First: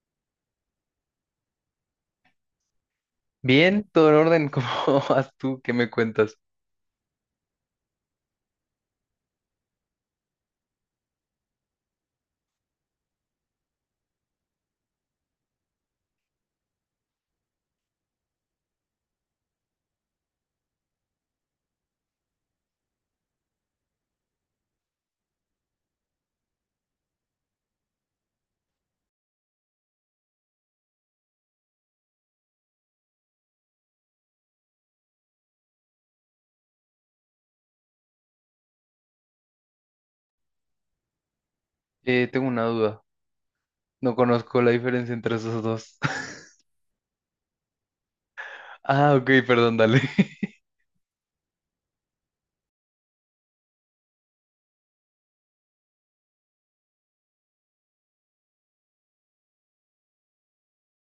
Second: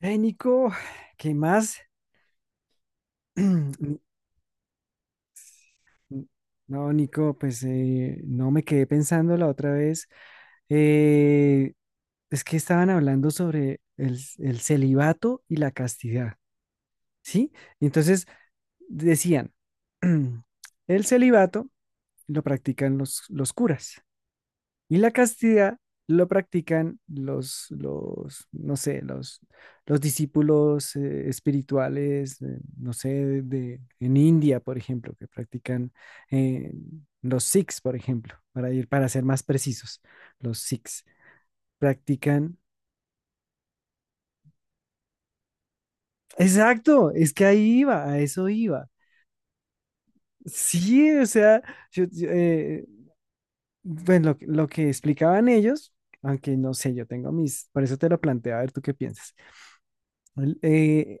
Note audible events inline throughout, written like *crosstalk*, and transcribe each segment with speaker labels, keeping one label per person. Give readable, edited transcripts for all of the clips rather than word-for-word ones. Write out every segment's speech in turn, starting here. Speaker 1: Hey, Nico, ¿qué más? *clears throat*
Speaker 2: Bien,
Speaker 1: Ni-
Speaker 2: todo en orden, *laughs* ¿cómo vas tú? ¿Qué me
Speaker 1: ni-
Speaker 2: cuentas?
Speaker 1: No, Nico, pues no me quedé pensando la otra vez. eh, es que estaban hablando sobre el celibato y la castidad, ¿sí? Y entonces decían, *clears throat* el celibato lo practican los curas. Y la castidad lo practican no sé, los discípulos espirituales, no sé, en India, por ejemplo, que practican, eh, los Sikhs, por ejemplo, para ir, para ser más precisos, los Sikhs
Speaker 2: Tengo
Speaker 1: practican.
Speaker 2: una duda. No conozco la diferencia entre esos dos. *laughs*
Speaker 1: Exacto, es que ahí iba, a eso iba.
Speaker 2: Ah, ok, perdón, dale. *laughs*
Speaker 1: Sí, o sea, yo, bueno, lo que explicaban ellos, aunque no sé, yo tengo mis, por eso te lo planteé, a ver tú qué piensas. El- eh,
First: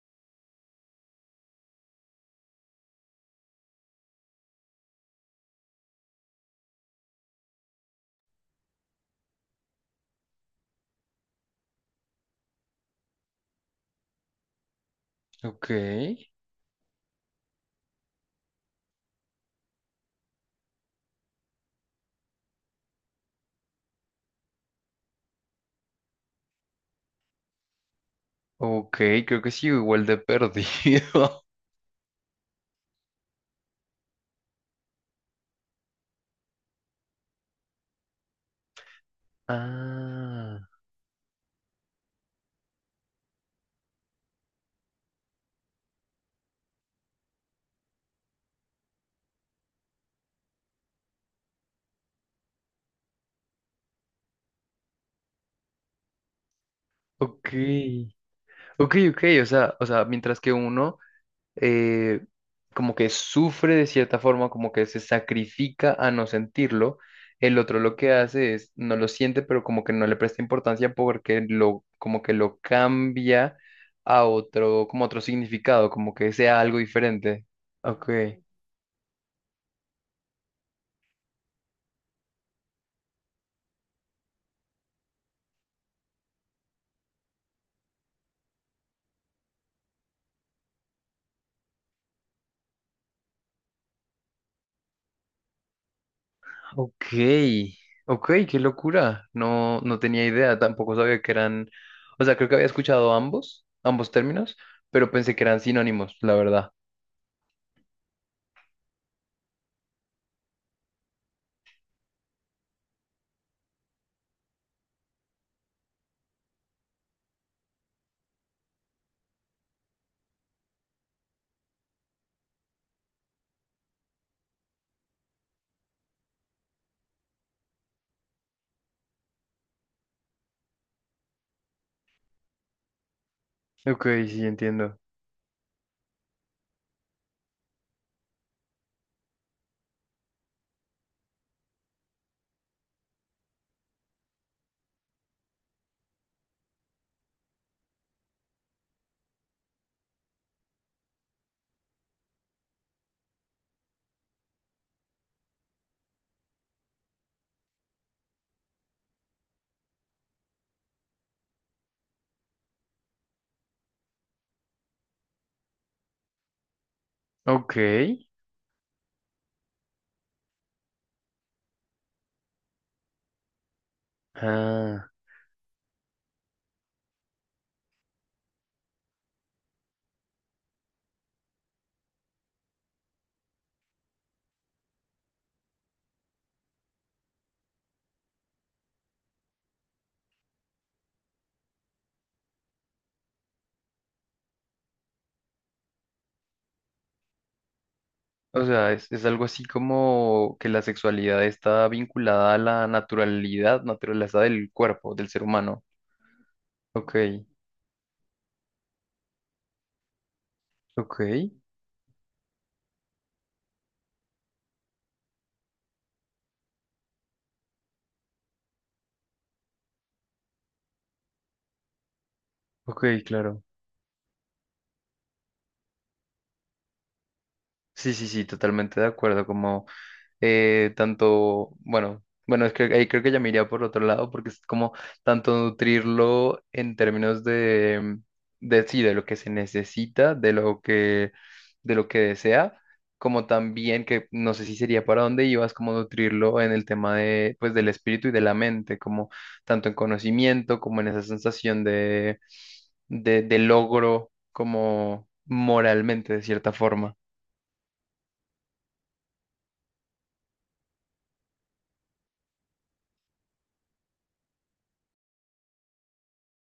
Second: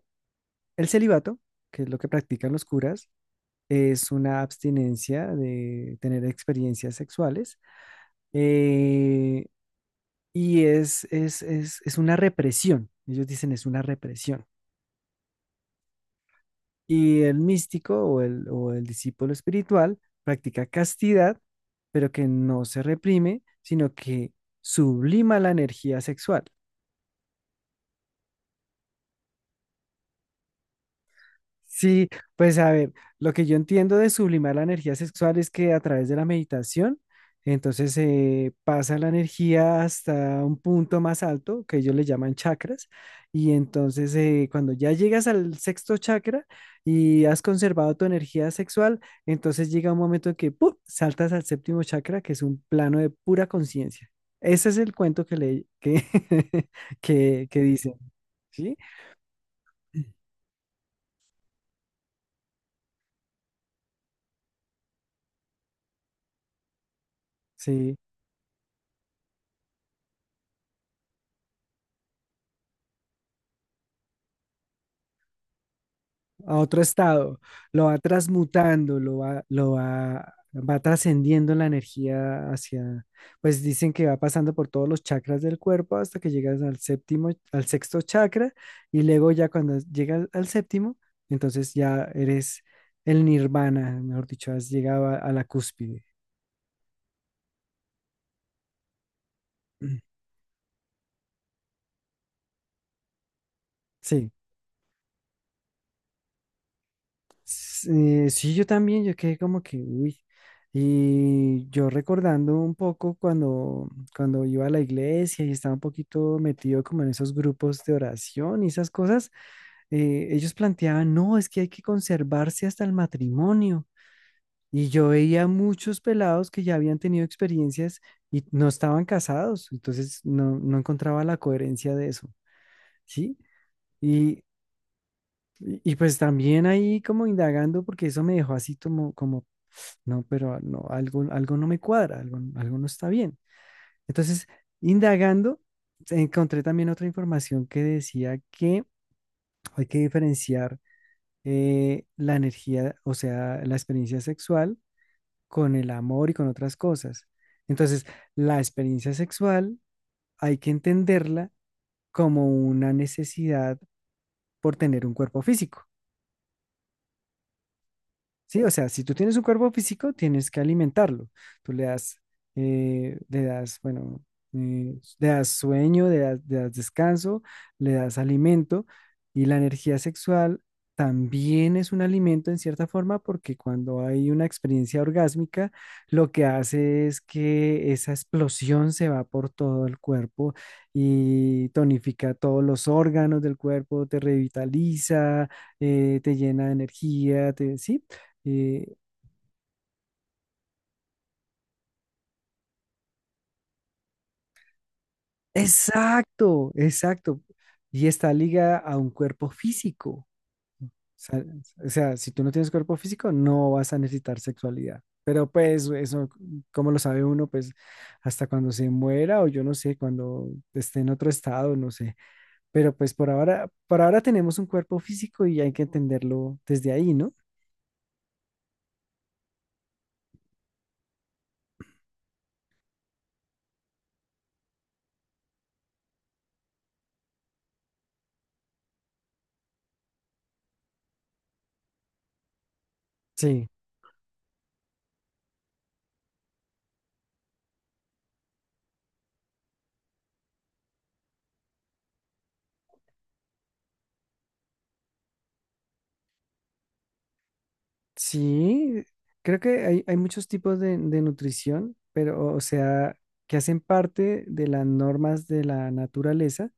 Speaker 1: El celibato, que es lo que practican los curas, es una abstinencia de tener experiencias sexuales, eh, y es una represión. Ellos dicen es una represión.
Speaker 2: Ok,
Speaker 1: Y el místico o el discípulo espiritual practica castidad, pero que no se reprime, sino que sublima la energía sexual.
Speaker 2: ok, creo que sí, igual de perdido.
Speaker 1: Sí, pues a ver, lo que yo entiendo de sublimar la energía sexual es que a través de la meditación, entonces se pasa la
Speaker 2: *laughs*
Speaker 1: energía hasta un
Speaker 2: Ah,
Speaker 1: punto más alto, que ellos le llaman chakras, y entonces cuando ya llegas al sexto chakra y has conservado tu energía sexual, entonces llega un momento en que ¡pum!, saltas al séptimo chakra, que es un plano de pura conciencia. Ese es el cuento que *laughs*
Speaker 2: ok.
Speaker 1: que dicen, ¿sí?
Speaker 2: Ok, ok, o sea, mientras que uno eh, como que sufre de cierta forma, como que se sacrifica a no sentirlo. El otro lo
Speaker 1: Sí.
Speaker 2: que hace es, no lo siente, pero como que no le presta importancia porque lo, como que lo cambia a otro, como otro significado, como que
Speaker 1: A
Speaker 2: sea algo
Speaker 1: otro estado,
Speaker 2: diferente.
Speaker 1: lo va
Speaker 2: Ok,
Speaker 1: transmutando, va trascendiendo la energía hacia, pues dicen que va pasando por todos los chakras del cuerpo hasta que llegas al séptimo, al sexto chakra, y luego ya cuando llegas al séptimo, entonces ya eres el nirvana, mejor dicho, has llegado a la cúspide.
Speaker 2: ok, ok, qué locura. No, no
Speaker 1: *clears throat*
Speaker 2: tenía idea, tampoco sabía que eran, o sea, creo que había escuchado ambos, ambos
Speaker 1: Sí.
Speaker 2: términos, pero pensé que eran sinónimos, la verdad.
Speaker 1: Sí, sí, yo también, yo quedé como que, uy. Y yo recordando un poco cuando, cuando iba a la iglesia y estaba un poquito metido como en esos grupos de oración y esas cosas, ellos planteaban, no, es que hay que conservarse hasta el matrimonio. Y yo veía muchos pelados que ya habían tenido experiencias y no estaban casados, entonces no, no encontraba la coherencia de eso, ¿sí?
Speaker 2: Ok,
Speaker 1: Y,
Speaker 2: sí, entiendo.
Speaker 1: y pues también ahí como indagando, porque eso me dejó así como, como no, pero no, algo, algo no me cuadra, algo, algo no está bien. Entonces, indagando, encontré también otra información que decía que hay que diferenciar, la energía, o sea, la experiencia sexual con el amor y con otras cosas. Entonces, la experiencia sexual hay que entenderla como una necesidad por tener un cuerpo físico.
Speaker 2: Ok.
Speaker 1: Sí, o sea, si tú tienes un cuerpo físico, tienes que alimentarlo. Tú le das, bueno,
Speaker 2: Ah,
Speaker 1: le das sueño, le das descanso, le das alimento y la energía sexual también es un alimento en cierta forma porque cuando hay una experiencia orgásmica, lo que hace es que esa explosión se va por todo el cuerpo y tonifica todos los órganos del cuerpo, te revitaliza, te llena de energía, te, sí,
Speaker 2: o sea,
Speaker 1: eh,
Speaker 2: es algo así como que la sexualidad está vinculada a la naturalidad, naturaleza del cuerpo, del ser humano.
Speaker 1: exacto,
Speaker 2: Ok,
Speaker 1: exacto. Y esta liga a un cuerpo físico.
Speaker 2: ok,
Speaker 1: O sea, o sea, si tú no tienes cuerpo físico, no vas a necesitar sexualidad. Pero pues eso, como lo sabe uno? Pues hasta cuando se muera o yo no sé, cuando esté en otro estado, no sé. Pero pues
Speaker 2: ok, claro.
Speaker 1: por ahora tenemos un cuerpo físico y hay que entenderlo desde ahí, ¿no?
Speaker 2: Sí, sí, sí, totalmente de acuerdo, como tanto, bueno, bueno, es que ahí creo que ya me iría por otro lado porque es como tanto nutrirlo en términos de sí, de lo que se necesita, de lo que desea, como
Speaker 1: Sí.
Speaker 2: también que no sé si sería para dónde ibas, como nutrirlo en el tema de, pues, del espíritu y de la mente, como tanto en conocimiento como en esa sensación de logro, como moralmente, de cierta forma.
Speaker 1: Sí, creo que hay muchos tipos de nutrición, pero o sea, que hacen parte de las normas de la naturaleza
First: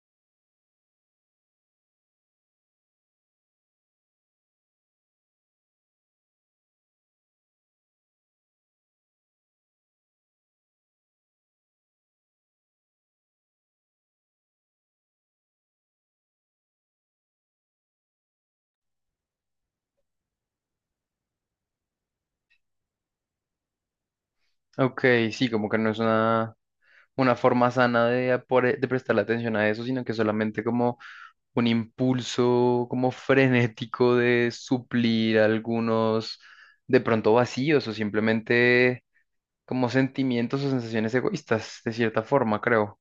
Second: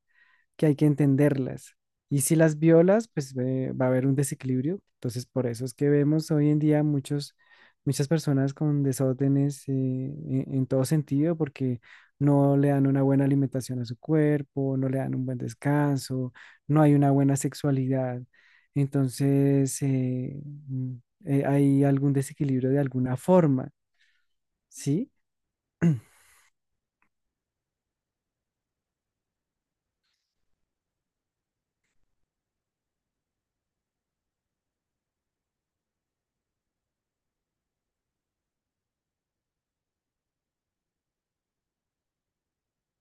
Speaker 1: que hay que entenderlas. Y si las violas, pues va a haber un desequilibrio. Entonces, por eso es que vemos hoy en día muchos, muchas personas con desórdenes en todo sentido, porque no le dan una buena alimentación a su cuerpo, no le dan un buen descanso, no hay una buena sexualidad. Entonces, hay algún desequilibrio de alguna forma,
Speaker 2: Ok,
Speaker 1: ¿sí?
Speaker 2: sí, como que no es una forma sana de, apore- de prestarle atención a eso, sino que solamente como un impulso como frenético de suplir algunos de pronto vacíos o simplemente como sentimientos o sensaciones egoístas, de cierta forma, creo.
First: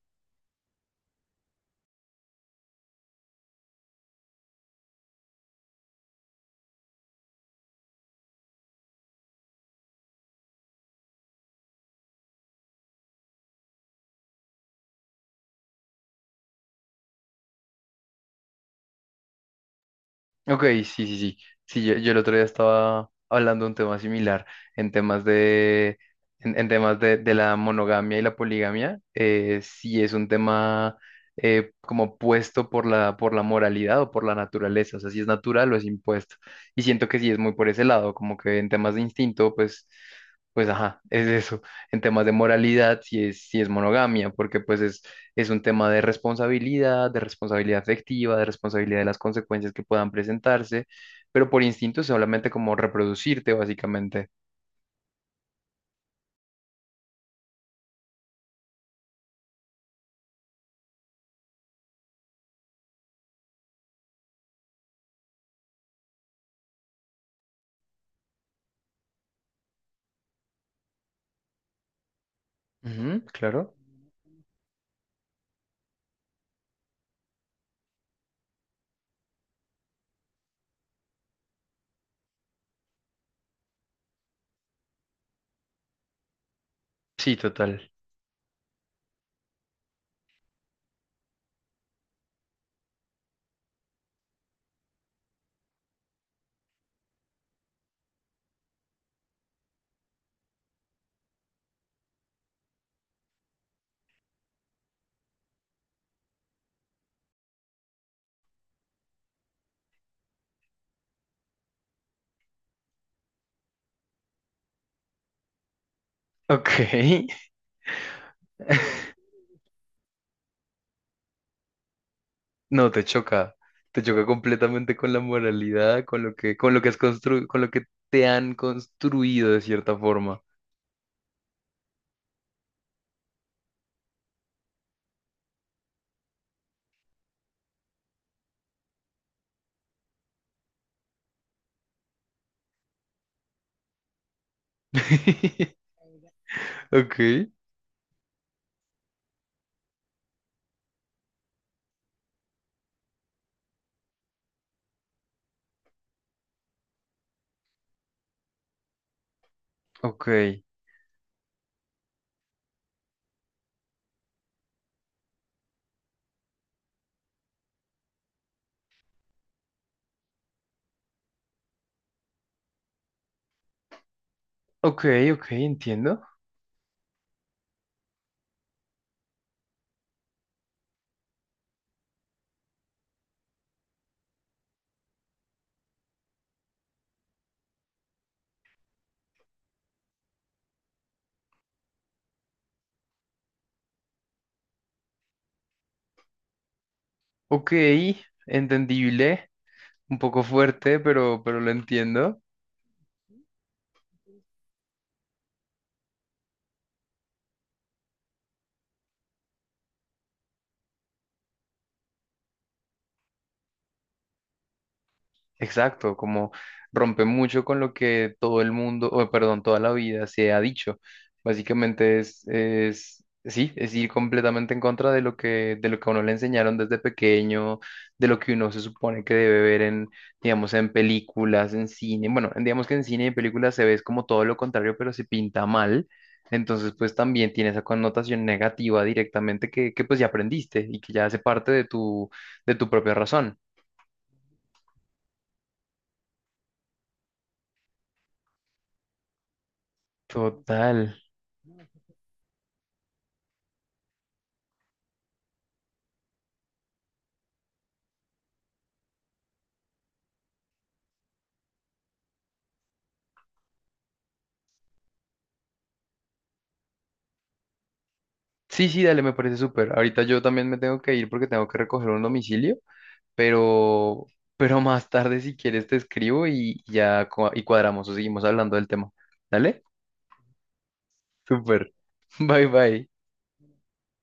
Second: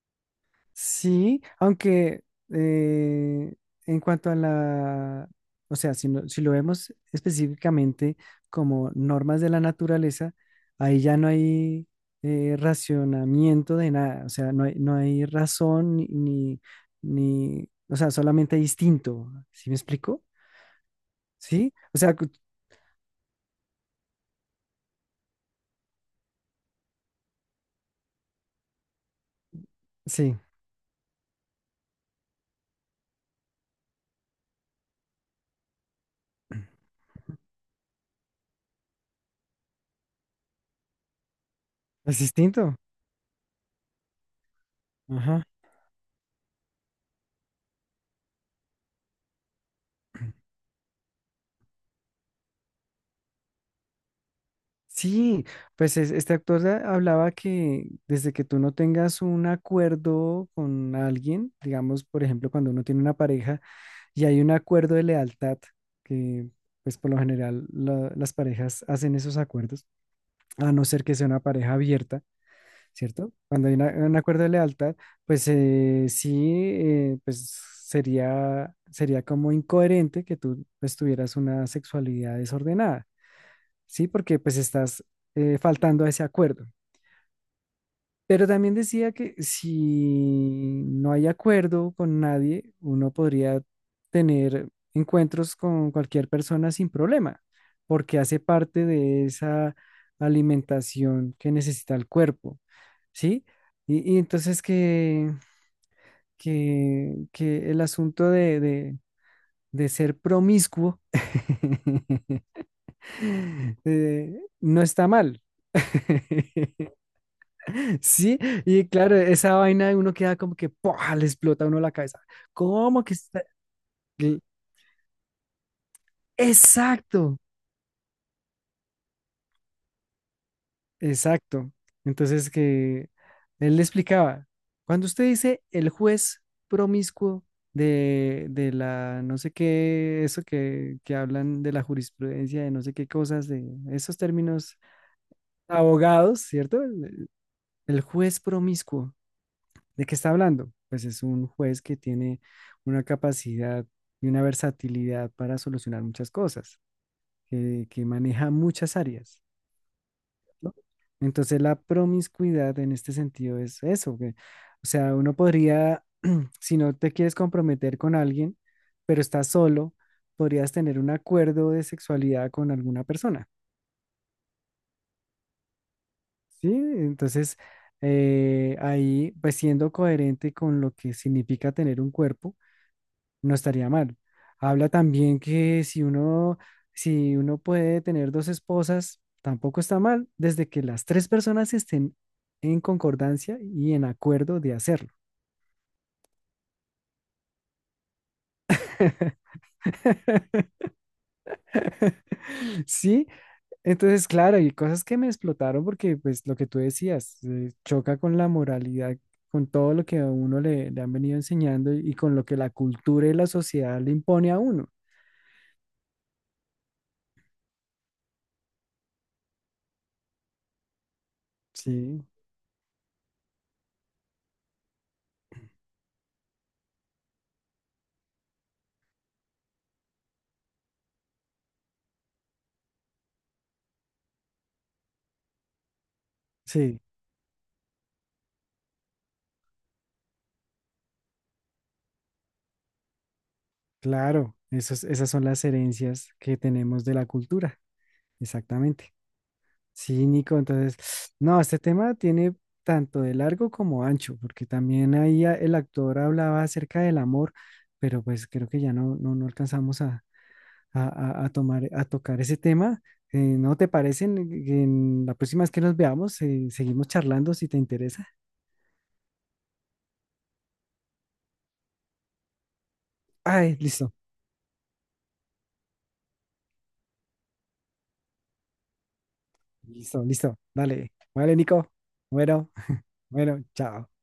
Speaker 1: Sí, aunque eh, en cuanto a la, o sea, si lo vemos específicamente como normas de la naturaleza, ahí ya no hay racionamiento de nada, o sea, no hay, no hay razón o sea, solamente hay instinto, ¿sí me explico?
Speaker 2: Ok, sí, sí, sí.
Speaker 1: Sí,
Speaker 2: Sí, yo,
Speaker 1: o
Speaker 2: yo
Speaker 1: sea,
Speaker 2: el otro día estaba hablando de un tema similar en temas de, en temas de la monogamia y la poligamia. Sí es un
Speaker 1: sí,
Speaker 2: tema como puesto por la moralidad o por la naturaleza, o sea, si es natural o es impuesto. Y siento que sí es muy por ese lado, como que en temas de instinto, pues, pues ajá, es eso. En
Speaker 1: es
Speaker 2: temas de
Speaker 1: instinto.
Speaker 2: moralidad, sí es monogamia, porque pues
Speaker 1: Ajá.
Speaker 2: es un tema de responsabilidad afectiva, de responsabilidad de las consecuencias que puedan presentarse, pero por instinto es solamente como reproducirte, básicamente.
Speaker 1: Sí, pues este actor hablaba que desde que tú no tengas un acuerdo con alguien, digamos, por ejemplo, cuando uno tiene una pareja y hay un acuerdo de lealtad, que pues por lo general las parejas hacen esos acuerdos, a no ser que sea una pareja abierta,
Speaker 2: Ujú,
Speaker 1: ¿cierto? Cuando
Speaker 2: claro.
Speaker 1: hay un acuerdo de lealtad, pues pues sería, sería como incoherente que tú pues tuvieras una sexualidad desordenada. Sí, porque pues estás faltando a ese acuerdo.
Speaker 2: Sí, total.
Speaker 1: Pero también decía que si no hay acuerdo con nadie, uno podría tener encuentros con cualquier persona sin problema, porque hace parte de esa alimentación que necesita el cuerpo, ¿sí? Y entonces que el asunto de ser promiscuo, *laughs* no está mal.
Speaker 2: Ok.
Speaker 1: *laughs* Sí, y
Speaker 2: *laughs*
Speaker 1: claro, esa vaina de uno queda como que ¡pua!, le explota a uno la cabeza.
Speaker 2: No, te
Speaker 1: ¿Cómo que está?
Speaker 2: choca. Te choca
Speaker 1: el-
Speaker 2: completamente con la moralidad, con lo que has
Speaker 1: Exacto,
Speaker 2: constru- con lo que te han construido de cierta forma.
Speaker 1: exacto. Entonces que él le explicaba, cuando usted dice el juez promiscuo de la no sé qué, eso que hablan de la jurisprudencia, de no sé qué cosas, de esos términos
Speaker 2: *laughs*
Speaker 1: abogados, ¿cierto?
Speaker 2: Ok,
Speaker 1: El juez promiscuo. ¿De qué está hablando? Pues es un juez que tiene una capacidad y una versatilidad para solucionar muchas cosas, que maneja muchas áreas,
Speaker 2: ok,
Speaker 1: ¿no? Entonces la promiscuidad en este sentido es eso, que, o sea, uno podría, *clears throat* si no te quieres comprometer con alguien, pero estás solo, podrías tener un acuerdo de sexualidad con alguna persona,
Speaker 2: ok, ok, entiendo.
Speaker 1: ¿sí? Entonces, ahí, pues siendo coherente con lo que significa tener un cuerpo, no estaría mal. Habla también que si uno, si uno puede tener dos esposas, tampoco está mal, desde que las tres personas estén en concordancia y en acuerdo de hacerlo.
Speaker 2: Ok, entendible. Un poco fuerte, pero lo
Speaker 1: *laughs*
Speaker 2: entiendo.
Speaker 1: Sí, entonces, claro, y cosas que me explotaron porque, pues, lo que tú decías, choca con la moralidad, con todo lo que a uno le han venido enseñando y con lo que la cultura y la sociedad le impone a uno.
Speaker 2: Exacto, como rompe mucho con lo que todo el mundo, o perdón, toda la vida se ha dicho. Básicamente
Speaker 1: Sí,
Speaker 2: es, sí, es ir completamente en contra de lo que a uno le enseñaron desde pequeño, de lo que uno se supone que debe ver en, digamos, en películas, en cine. Bueno, en- digamos que en cine y en películas se ve es como todo lo contrario, pero se pinta mal. Entonces,
Speaker 1: sí.
Speaker 2: pues también tiene esa connotación negativa directamente que pues ya aprendiste y que ya hace parte de tu propia razón.
Speaker 1: Claro, esas son las herencias que tenemos de la cultura, exactamente. Sí, Nico, entonces,
Speaker 2: Total.
Speaker 1: no, este tema tiene tanto de largo como ancho, porque también ahí el actor hablaba acerca del amor, pero pues creo que ya no, no, no alcanzamos a, a tomar, a tocar ese tema. ¿No te parece? En la próxima vez que nos veamos, seguimos charlando si te interesa.
Speaker 2: Sí, sí, dale, me parece súper. Ahorita yo también me tengo que ir porque tengo que recoger un domicilio,
Speaker 1: Ay, listo,
Speaker 2: pero, pero más tarde si quieres te escribo y ya cua- y cuadramos o seguimos hablando del tema. ¿Dale?
Speaker 1: listo, listo. Dale, vale, Nico.
Speaker 2: Súper. *laughs* Bye
Speaker 1: Bueno, *laughs*
Speaker 2: bye.
Speaker 1: bueno, chao.